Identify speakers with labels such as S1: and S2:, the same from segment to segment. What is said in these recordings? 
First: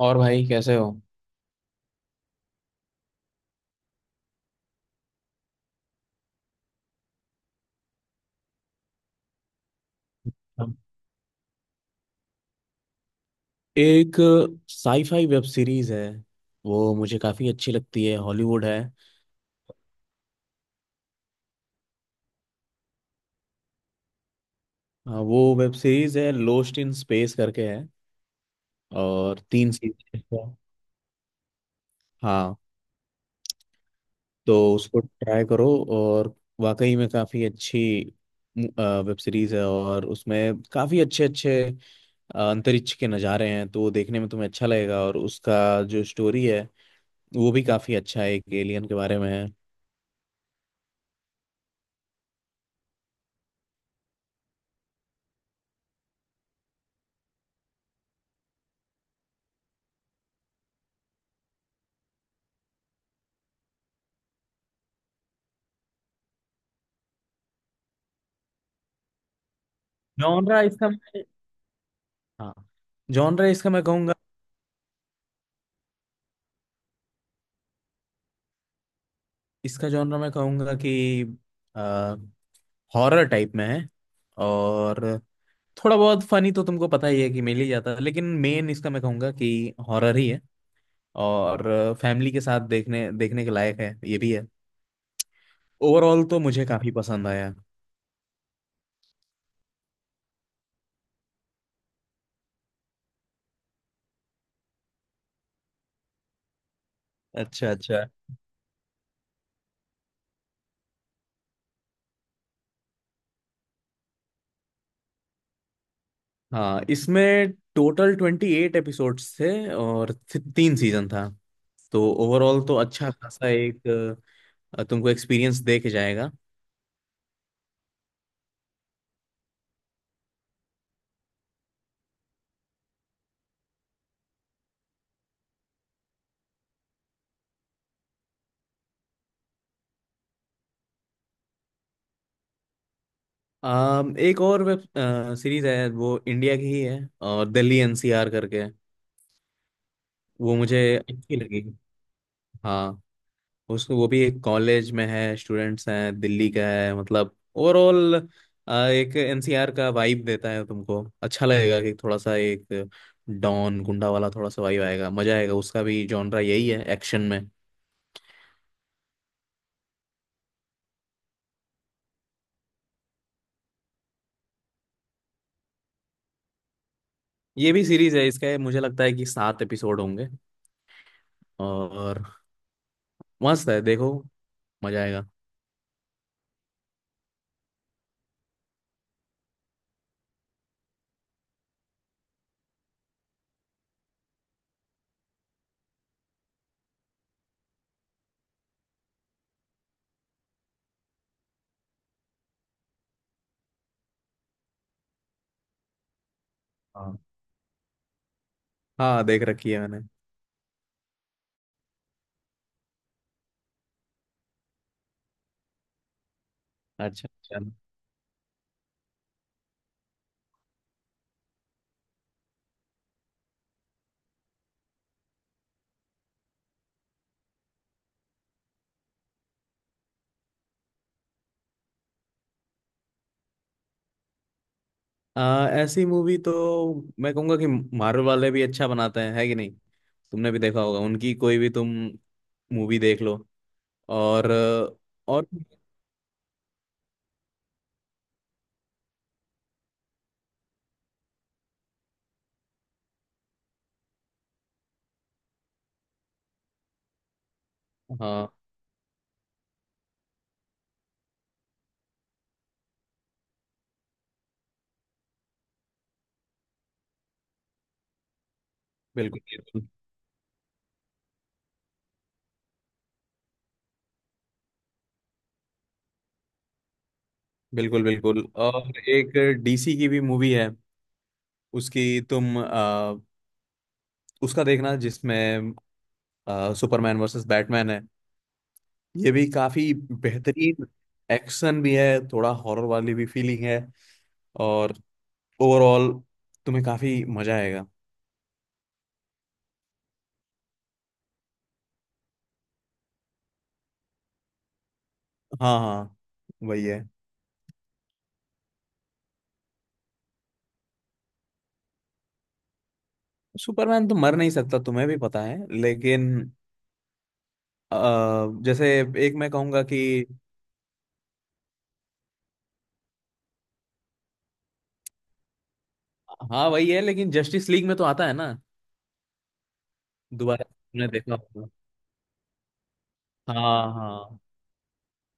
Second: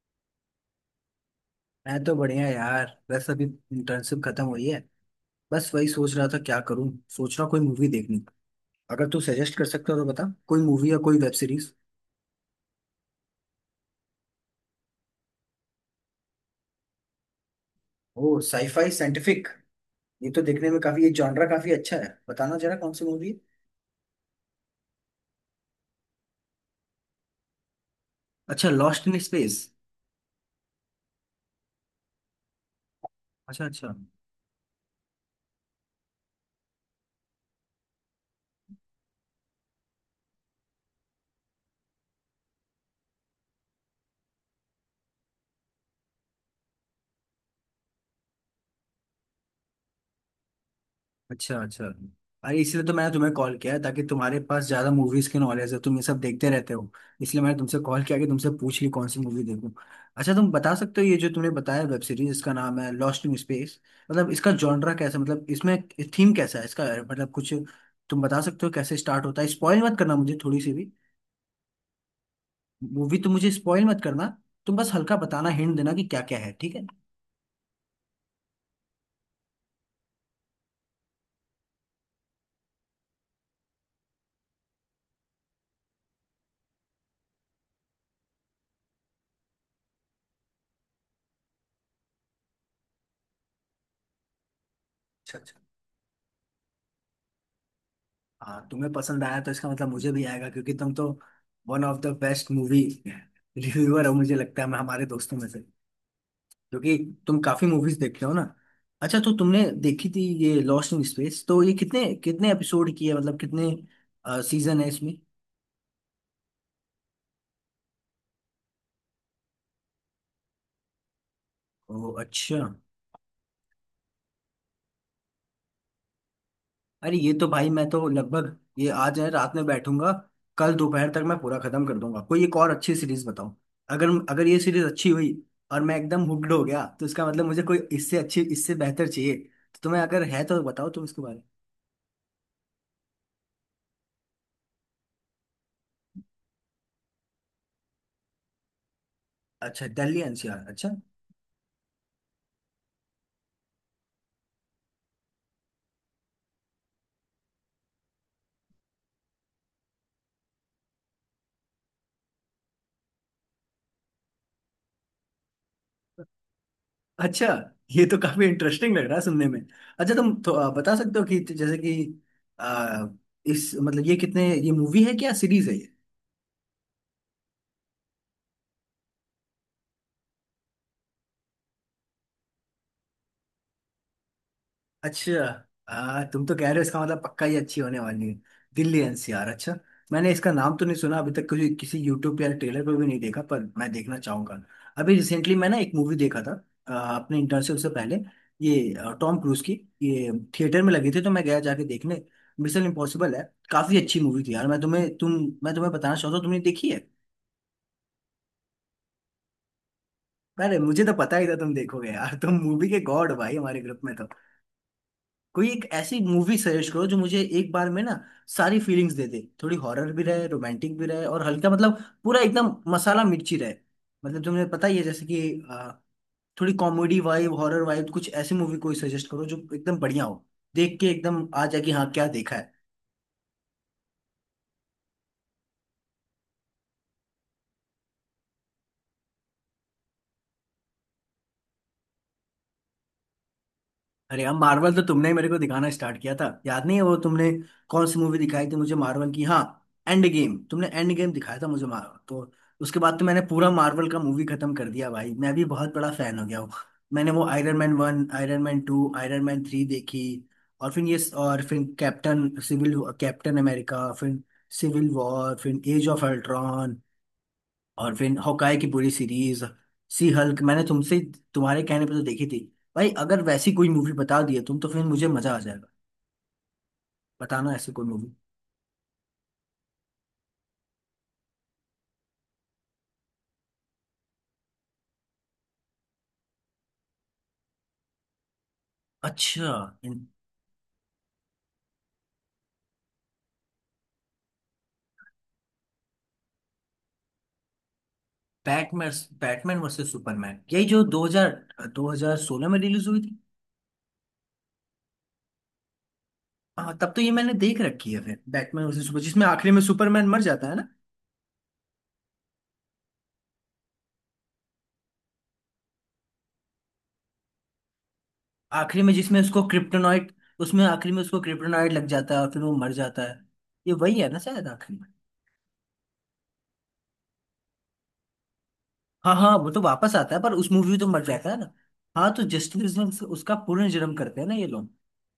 S1: और भाई कैसे हो।
S2: मैं तो बढ़िया यार। बस अभी इंटर्नशिप खत्म हुई है। बस वही सोच रहा था क्या करूं, सोच रहा कोई मूवी देखने को। अगर तू सजेस्ट कर सकता हो तो बता कोई मूवी या कोई वेब सीरीज।
S1: एक साईफाई वेब सीरीज है, वो मुझे काफ़ी अच्छी लगती है,
S2: ओ
S1: हॉलीवुड है।
S2: साईफाई साइंटिफिक, ये तो देखने में काफी ये जॉनरा काफी अच्छा है, बताना जरा कौन सी मूवी है।
S1: हाँ, वो वेब सीरीज है, लोस्ट इन स्पेस करके है।
S2: अच्छा लॉस्ट इन
S1: और
S2: स्पेस।
S1: तीन सीजन। हाँ।
S2: अच्छा अच्छा।
S1: तो उसको ट्राई करो, और वाकई में काफ़ी अच्छी वेब सीरीज है। और उसमें काफ़ी अच्छे अच्छे अंतरिक्ष के नज़ारे हैं, तो वो देखने में तुम्हें अच्छा लगेगा। और उसका जो स्टोरी है वो भी काफ़ी अच्छा है, एक एलियन के बारे में है।
S2: अच्छा अच्छा। अरे इसलिए तो मैंने तुम्हें कॉल किया है ताकि तुम्हारे पास ज्यादा मूवीज की नॉलेज है, तुम ये सब देखते रहते हो। इसलिए मैंने तुमसे कॉल किया कि तुमसे पूछ ली कौन सी मूवी देखूं। अच्छा तुम बता सकते हो, ये जो तुमने बताया वेब सीरीज, इसका नाम है लॉस्ट इन स्पेस। मतलब इसका जॉनरा कैसा, मतलब इसमें थीम कैसा है, इसका मतलब कुछ तुम बता सकते हो कैसे स्टार्ट होता है। स्पॉइल मत करना मुझे
S1: जॉनरा
S2: थोड़ी सी
S1: इसका,
S2: भी
S1: हाँ,
S2: मूवी, तो
S1: जॉनरा
S2: मुझे
S1: इसका मैं
S2: स्पॉइल मत
S1: कहूँगा,
S2: करना। तुम बस हल्का बताना, हिंट देना कि क्या क्या है, ठीक है।
S1: इसका जॉनरा मैं कहूँगा कि हॉरर टाइप में है। और थोड़ा बहुत फनी तो तुमको पता ही है कि मिल ही जाता है, लेकिन मेन इसका मैं कहूँगा कि हॉरर ही है। और फैमिली के साथ देखने देखने के लायक है ये भी है।
S2: अच्छा अच्छा।
S1: ओवरऑल तो मुझे काफी पसंद आया।
S2: हाँ तुम्हें पसंद आया तो इसका मतलब मुझे भी आएगा, क्योंकि तुम तो one of the best movie reviewer हो, मुझे लगता है, मैं हमारे दोस्तों में से, क्योंकि तुम काफी
S1: अच्छा
S2: मूवीज
S1: अच्छा।
S2: देखते हो ना। अच्छा तो तुमने देखी थी ये लॉस्ट इन स्पेस, तो ये कितने कितने एपिसोड की है, मतलब कितने सीजन है इसमें।
S1: हाँ, इसमें टोटल 28 एपिसोड्स थे, और तीन सीजन था। तो
S2: ओ अच्छा।
S1: ओवरऑल तो अच्छा खासा एक तुमको एक्सपीरियंस दे के जाएगा।
S2: अरे ये तो भाई मैं तो लगभग ये आज है रात में बैठूंगा, कल दोपहर तक मैं पूरा खत्म कर दूंगा। कोई एक और अच्छी सीरीज बताओ। अगर अगर ये सीरीज अच्छी हुई और मैं एकदम हुक्ड हो गया, तो इसका मतलब मुझे कोई इससे अच्छी, इससे बेहतर चाहिए। तो तुम्हें अगर है तो बताओ तुम इसके बारे में।
S1: एक और वेब सीरीज है, वो इंडिया की ही है। और दिल्ली एनसीआर करके
S2: अच्छा दिल्ली
S1: वो
S2: एनसीआर
S1: मुझे
S2: अच्छा।
S1: अच्छी लगी। हाँ, उसको, वो भी एक कॉलेज में है, स्टूडेंट्स हैं, दिल्ली का है, मतलब ओवरऑल एक एनसीआर का वाइब देता है। तुमको अच्छा लगेगा कि थोड़ा सा एक डॉन गुंडा वाला थोड़ा सा वाइब आएगा, मजा आएगा। उसका भी जॉनरा यही है, एक्शन में।
S2: अच्छा ये तो काफी इंटरेस्टिंग लग रहा है सुनने में। अच्छा तुम तो बता सकते हो कि जैसे कि अ, इस मतलब ये कितने ये मूवी है क्या सीरीज है।
S1: ये भी सीरीज है, इसका मुझे लगता है कि सात एपिसोड होंगे। और मस्त है, देखो, मजा आएगा।
S2: अच्छा, तुम तो कह रहे हो, इसका मतलब पक्का ही अच्छी होने वाली है। दिल्ली एनसीआर अच्छा। मैंने इसका नाम तो नहीं सुना अभी तक, किसी किसी यूट्यूब या ट्रेलर पर भी नहीं देखा, पर मैं देखना चाहूंगा। अभी रिसेंटली मैं ना एक मूवी देखा था, अपने इंटर्नशिप से पहले। ये टॉम क्रूज की ये थिएटर में लगी थी तो मैं गया जाके देखने। मिशन इम्पॉसिबल है। काफी अच्छी मूवी थी यार। मैं तुम्हें तुम मैं तुम्हें बताना चाहता हूँ तुमने देखी है।
S1: हाँ, हाँ, देख रखी है मैंने।
S2: अरे मुझे तो पता ही था तुम देखोगे यार। तुम मूवी के गॉड हो भाई हमारे ग्रुप में तो। कोई एक ऐसी मूवी सजेस्ट करो जो
S1: अच्छा
S2: मुझे
S1: अच्छा।
S2: एक बार में ना सारी फीलिंग्स दे दे। थोड़ी हॉरर भी रहे, रोमांटिक भी रहे, और हल्का मतलब पूरा एकदम मसाला मिर्ची रहे। मतलब तुम्हें पता ही है जैसे कि थोड़ी कॉमेडी वाइब, हॉरर वाइब, कुछ ऐसी मूवी कोई सजेस्ट करो जो एकदम बढ़िया हो। देख के एकदम आ जाए कि हाँ क्या देखा है।
S1: ऐसी मूवी तो मैं कहूंगा कि मार्वल वाले भी अच्छा बनाते हैं, है कि नहीं। तुमने भी देखा होगा, उनकी कोई भी तुम मूवी देख लो।
S2: अरे
S1: और
S2: यार मार्वल तो तुमने ही मेरे
S1: और
S2: को दिखाना स्टार्ट किया था, याद नहीं है वो तुमने कौन सी मूवी दिखाई थी मुझे मार्वल की, हाँ। एंड गेम, तुमने एंड गेम दिखाया था मुझे मार्वल तो। उसके बाद तो मैंने पूरा मार्वल का मूवी खत्म कर दिया भाई, मैं भी बहुत बड़ा फैन हो गया हूँ। मैंने वो आयरन मैन वन,
S1: हाँ।
S2: Iron Man two, Iron Man three देखी, और फिर ये, और फिर कैप्टन सिविल, कैप्टन अमेरिका, फिर सिविल वॉर, फिर एज ऑफ अल्ट्रॉन, और फिर हॉकाई की पूरी
S1: बिल्कुल
S2: सीरीज,
S1: बिल्कुल।
S2: सी हल्क मैंने तुमसे, तुम्हारे कहने पे तो देखी थी। भाई अगर वैसी कोई मूवी बता दिए तुम, तो फिर मुझे मजा आ जाएगा। बताना ऐसी
S1: बिल्कुल
S2: कोई मूवी।
S1: बिल्कुल और एक डीसी की भी मूवी है, उसकी तुम, उसका देखना, जिसमें सुपरमैन वर्सेस बैटमैन है। ये भी
S2: अच्छा।
S1: काफी बेहतरीन, एक्शन भी है, थोड़ा हॉरर वाली भी फीलिंग है, और ओवरऑल तुम्हें काफी मजा आएगा।
S2: बैटमैन बैटमैन वर्सेस सुपरमैन, यही जो 2000 2016 में रिलीज हुई थी।
S1: हाँ हाँ, वही
S2: हाँ
S1: है।
S2: तब तो ये मैंने देख रखी है। फिर बैटमैन वर्सेस सुपर, जिसमें आखिरी में सुपरमैन मर जाता है ना।
S1: सुपरमैन तो मर नहीं सकता, तुम्हें भी पता है, लेकिन अ, जैसे,
S2: आखिरी में
S1: एक
S2: जिसमें
S1: मैं
S2: उसको
S1: कहूंगा कि,
S2: क्रिप्टोनाइट, उसमें आखिरी में उसको क्रिप्टोनाइट लग जाता है और फिर वो मर जाता है। ये वही है ना शायद आखिरी।
S1: हाँ वही है, लेकिन जस्टिस लीग में तो आता है ना,
S2: हाँ हाँ, वो तो वापस आता है पर
S1: दोबारा
S2: उस मूवी में तो
S1: तुमने
S2: मर
S1: देखा
S2: जाता है
S1: होगा।
S2: ना। हाँ तो जस्टिस उसका
S1: हाँ
S2: पुनर्जन्म
S1: हाँ,
S2: करते हैं ना ये लोग,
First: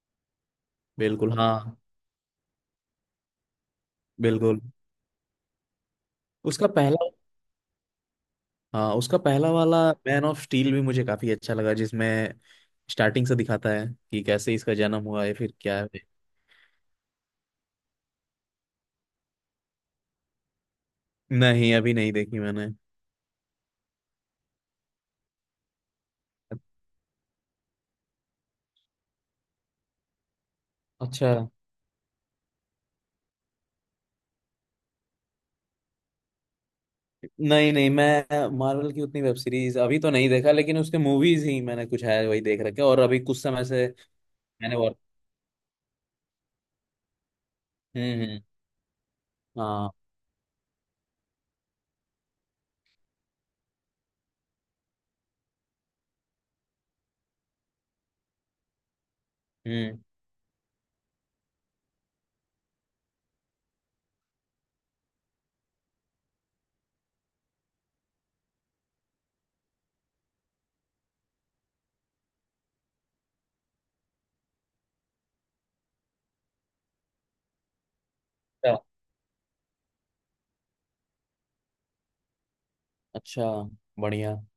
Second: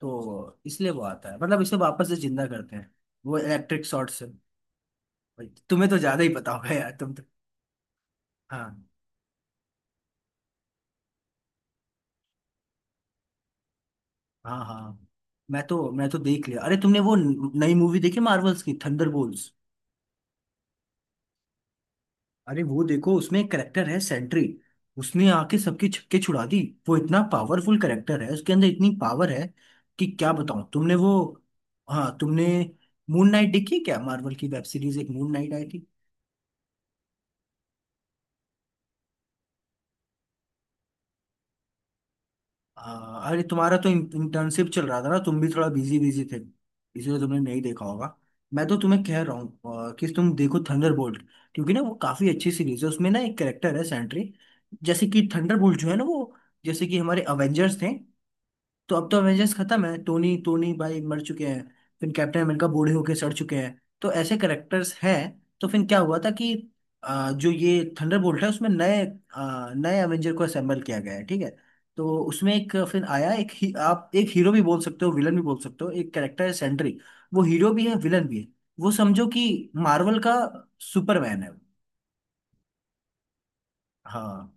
S2: तो इसलिए वो आता
S1: बिल्कुल
S2: है, मतलब
S1: हाँ,
S2: इसे वापस से जिंदा करते हैं। वो इलेक्ट्रिक शॉर्ट से।
S1: बिल्कुल।
S2: भाई, तुम्हें तो ज्यादा ही पता
S1: उसका
S2: होगा यार,
S1: पहला,
S2: तुम तो। हाँ
S1: हाँ उसका पहला वाला मैन ऑफ स्टील भी मुझे काफी अच्छा लगा, जिसमें स्टार्टिंग से दिखाता है कि कैसे
S2: हाँ
S1: इसका
S2: हाँ।
S1: जन्म हुआ है फिर
S2: मैं
S1: क्या
S2: तो
S1: है।
S2: मैं तो देख लिया। अरे तुमने वो नई मूवी देखी मार्वल्स की, थंडरबोल्ट्स।
S1: नहीं अभी नहीं देखी
S2: अरे
S1: मैंने।
S2: वो देखो, उसमें एक करेक्टर है सेंट्री। उसने आके सबके छक्के छुड़ा दी। वो इतना पावरफुल करेक्टर है, उसके अंदर इतनी पावर है कि क्या बताऊं। तुमने वो,
S1: अच्छा।
S2: हाँ तुमने मून नाइट देखी है क्या, मार्वल की वेब सीरीज एक मून नाइट आई थी।
S1: नहीं नहीं, मैं मार्वल की उतनी वेब सीरीज अभी तो नहीं देखा, लेकिन उसके मूवीज ही मैंने कुछ है वही देख रखे हैं। और अभी कुछ
S2: अरे
S1: समय
S2: तुम्हारा
S1: से
S2: तो इंटर्नशिप
S1: मैंने,
S2: चल
S1: और
S2: रहा था ना, तुम भी थोड़ा बिजी बिजी थे, इसलिए तुमने नहीं देखा होगा।
S1: हम्म।
S2: मैं तो तुम्हें कह रहा हूँ
S1: हाँ।
S2: कि तुम देखो थंडरबोल्ट, क्योंकि ना वो काफी अच्छी सीरीज है। उसमें ना एक करेक्टर है सेंट्री। जैसे कि थंडरबोल्ट जो है ना वो, जैसे कि हमारे अवेंजर्स थे, तो अब तो अवेंजर्स खत्म
S1: हम्म।
S2: है। टोनी टोनी भाई मर चुके हैं, फिर कैप्टन अमेरिका बूढ़े होके सड़ चुके हैं, तो ऐसे करेक्टर्स हैं। तो फिर क्या हुआ था कि जो ये थंडरबोल्ट है उसमें नए नए एवेंजर को असेंबल किया गया है, ठीक है। तो उसमें एक फिर आया एक ही, आप एक हीरो भी बोल सकते हो विलन भी बोल सकते हो, एक कैरेक्टर है सेंट्री। वो हीरो भी है विलन भी है।
S1: अच्छा,
S2: वो समझो कि मार्वल का सुपरमैन है वो।
S1: अच्छा, बढ़िया।
S2: हाँ,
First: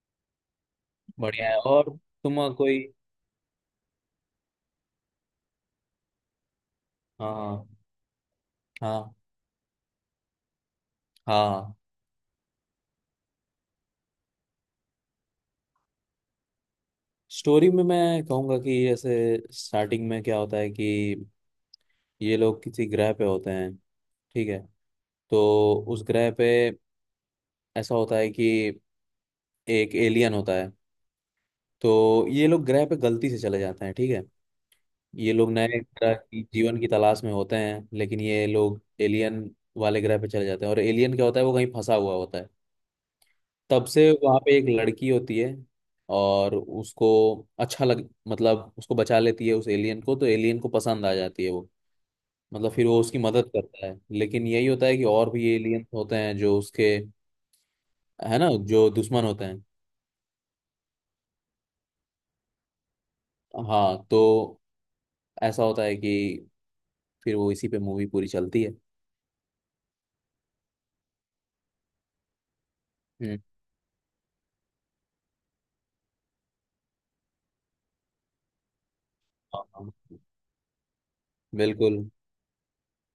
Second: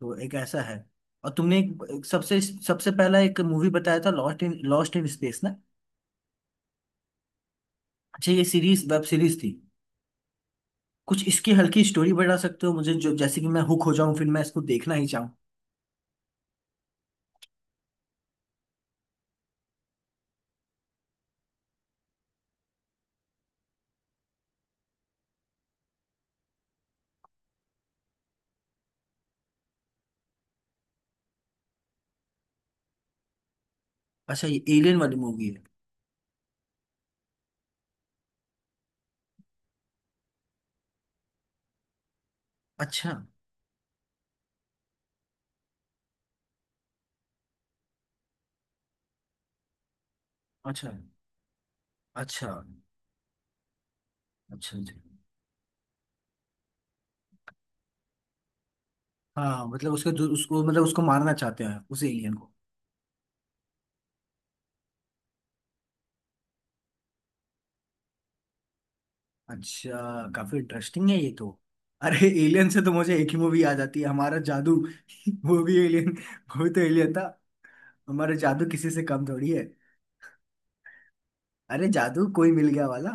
S2: तो एक ऐसा है। और
S1: बढ़िया है।
S2: तुमने एक,
S1: और
S2: एक सबसे
S1: तुम कोई,
S2: सबसे पहला एक मूवी बताया था, लॉस्ट इन स्पेस ना।
S1: हाँ।
S2: अच्छा ये सीरीज, वेब
S1: हाँ।
S2: सीरीज थी। कुछ इसकी
S1: हाँ,
S2: हल्की स्टोरी बता सकते हो मुझे, जो जैसे कि मैं हुक हो जाऊं, फिर मैं इसको देखना ही चाहूँ।
S1: स्टोरी में मैं कहूँगा कि, जैसे स्टार्टिंग में क्या होता है कि ये लोग किसी ग्रह पे होते हैं, ठीक है। तो उस ग्रह पे ऐसा होता है कि एक एलियन होता है। तो ये लोग ग्रह पे गलती से चले जाते हैं, ठीक है।
S2: अच्छा ये एलियन वाली
S1: ये
S2: मूवी
S1: लोग
S2: है।
S1: नए तरह की जीवन की तलाश में होते हैं, लेकिन ये लोग एलियन वाले ग्रह पे चले जाते हैं, और एलियन क्या होता है वो कहीं फंसा हुआ होता है।
S2: अच्छा
S1: तब से वहाँ पे एक लड़की होती है, और उसको अच्छा लग, मतलब उसको बचा लेती है उस एलियन को, तो एलियन को
S2: अच्छा।
S1: पसंद आ जाती है वो।
S2: अच्छा
S1: मतलब फिर वो उसकी मदद करता है, लेकिन यही
S2: अच्छा।
S1: होता
S2: अच्छा।
S1: है कि और भी एलियन होते हैं जो उसके, है ना, जो दुश्मन होते हैं।
S2: हाँ मतलब उसके उसको, मतलब उसको मारना चाहते हैं उस एलियन को।
S1: हाँ, तो ऐसा होता है कि फिर वो इसी पे मूवी पूरी चलती है।
S2: अच्छा। काफी इंटरेस्टिंग है ये तो। अरे एलियन से तो मुझे एक
S1: हम्म।
S2: ही मूवी आ जाती है, हमारा जादू। वो भी एलियन, वो भी तो एलियन था। हमारा जादू किसी से कम थोड़ी
S1: हाँ,
S2: है।
S1: हाँ,
S2: अरे
S1: बिल्कुल।
S2: जादू कोई मिल गया वाला।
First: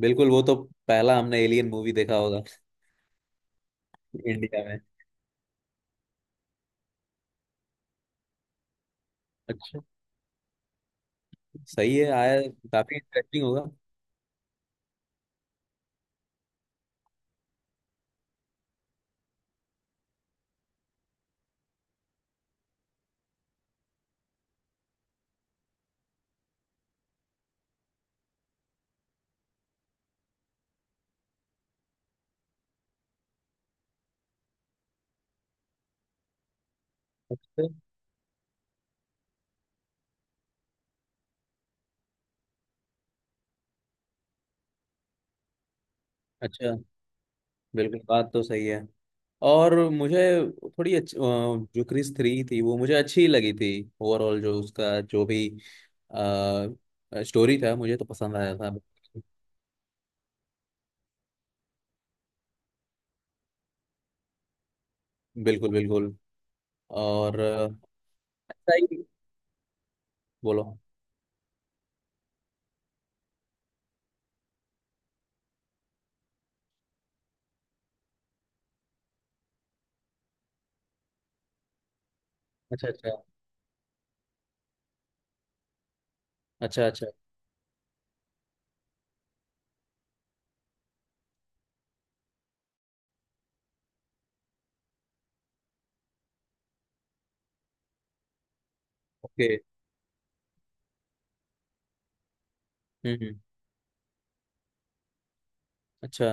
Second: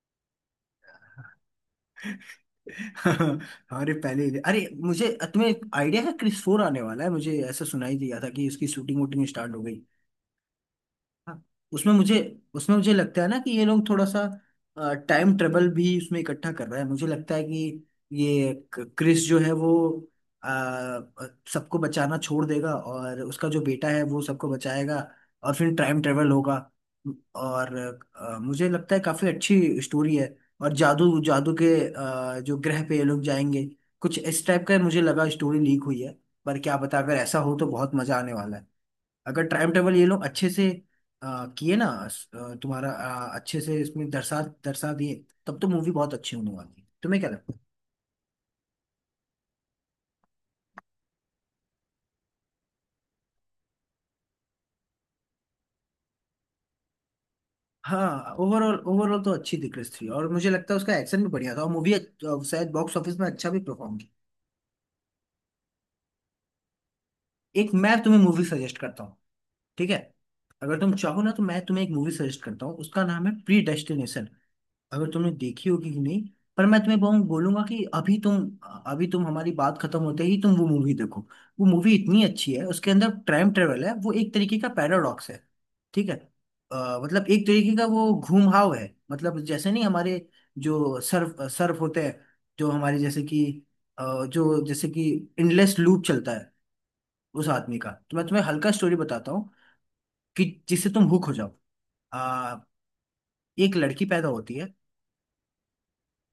S1: बिल्कुल वो तो पहला हमने एलियन मूवी देखा होगा
S2: हाँ।
S1: इंडिया
S2: अरे
S1: में।
S2: मुझे, तुम्हें आइडिया है क्रिस फोर आने वाला है, मुझे ऐसा सुनाई दिया था कि इसकी शूटिंग वूटिंग स्टार्ट हो
S1: अच्छा।
S2: गई। हाँ, उसमें
S1: सही है,
S2: मुझे
S1: आया।
S2: उसमें मुझे
S1: काफी
S2: लगता है ना
S1: इंटरेस्टिंग
S2: कि ये
S1: होगा।
S2: लोग थोड़ा सा टाइम ट्रेवल भी उसमें इकट्ठा कर रहा है, मुझे लगता है कि ये क्रिस जो है वो, अ, सबको बचाना छोड़ देगा और उसका जो बेटा है वो सबको बचाएगा, और फिर टाइम ट्रेवल होगा। और मुझे लगता है काफी अच्छी स्टोरी है। और जादू जादू के जो ग्रह पे ये लोग जाएंगे, कुछ इस टाइप का मुझे लगा स्टोरी लीक हुई है। पर क्या बता, अगर ऐसा हो
S1: अच्छा
S2: तो बहुत मजा आने वाला है। अगर टाइम टेबल ये लोग अच्छे से किए ना, तुम्हारा अच्छे से इसमें दर्शा दर्शा दिए, तब तो मूवी बहुत अच्छी होने
S1: अच्छा।
S2: वाली है। तुम्हें क्या लगता है।
S1: बिल्कुल, बात तो सही है। और मुझे थोड़ी अच्छी, जो क्रिस थ्री थी वो मुझे अच्छी लगी थी। ओवरऑल जो उसका जो भी स्टोरी था मुझे तो
S2: हाँ
S1: पसंद आया था।
S2: ओवरऑल ओवरऑल तो अच्छी दिख रही थी और मुझे लगता है उसका एक्शन भी बढ़िया था, और मूवी शायद बॉक्स ऑफिस में अच्छा भी परफॉर्म की।
S1: बिल्कुल बिल्कुल। और
S2: एक मैं तुम्हें मूवी
S1: अच्छा
S2: सजेस्ट
S1: ही।
S2: करता हूँ, ठीक है।
S1: बोलो।
S2: अगर तुम चाहो ना तो मैं तुम्हें एक मूवी सजेस्ट करता हूँ, उसका नाम है प्री डेस्टिनेशन। अगर तुमने देखी होगी कि नहीं, पर मैं तुम्हें बहुत बोलूंगा कि अभी तुम हमारी बात खत्म होते ही तुम वो मूवी देखो। वो मूवी इतनी अच्छी है,
S1: अच्छा
S2: उसके अंदर
S1: अच्छा।
S2: टाइम ट्रेवल है, वो एक तरीके का पैराडॉक्स है, ठीक है।
S1: अच्छा अच्छा।
S2: मतलब एक तरीके का वो घूमहाव है, मतलब जैसे नहीं हमारे जो सर्फ सर्फ होते हैं, जो हमारे जैसे कि जो जैसे कि इनलेस लूप चलता है उस आदमी का, तो मैं तुम्हें हल्का स्टोरी बताता
S1: ओके।
S2: हूँ कि जिससे तुम हुक हो जाओ। अ,
S1: हम्म।
S2: एक लड़की पैदा होती है,
S1: अच्छा।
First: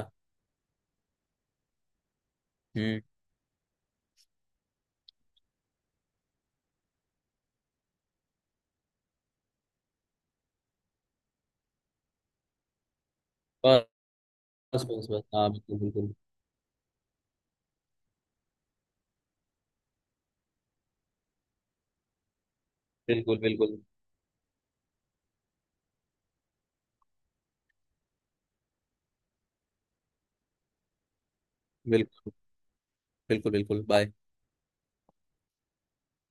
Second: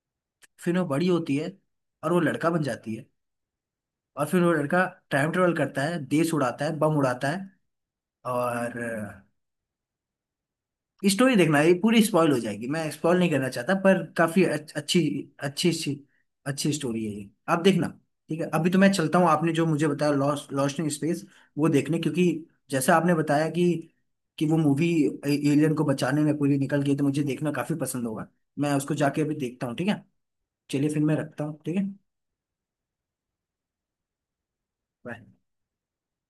S2: फिर वो बड़ी होती है और वो लड़का बन जाती
S1: हम्म।
S2: है, और फिर वो लड़का टाइम ट्रेवल करता है, देश उड़ाता है, बम उड़ाता है, और स्टोरी देखना। ये पूरी स्पॉइल हो जाएगी, मैं स्पॉइल नहीं करना चाहता,
S1: बस,
S2: पर काफी
S1: बस
S2: अच्छी
S1: बस, हाँ
S2: अच्छी
S1: बिल्कुल
S2: अच्छी
S1: बिल्कुल।
S2: अच्छी स्टोरी है ये, आप देखना। ठीक है, अभी तो मैं चलता हूँ, आपने जो मुझे बताया लॉस्ट लॉस्ट इन स्पेस वो देखने, क्योंकि जैसा आपने
S1: बिल्कुल
S2: बताया
S1: बिल्कुल।
S2: कि वो मूवी एलियन को बचाने में पूरी निकल गई, तो मुझे देखना काफी पसंद होगा। मैं उसको जाके अभी देखता हूँ, ठीक है। चलिए फिर मैं रखता हूँ, ठीक है।
S1: बिल्कुल बिल्कुल। बिल्कुल बाय।
S2: Bye.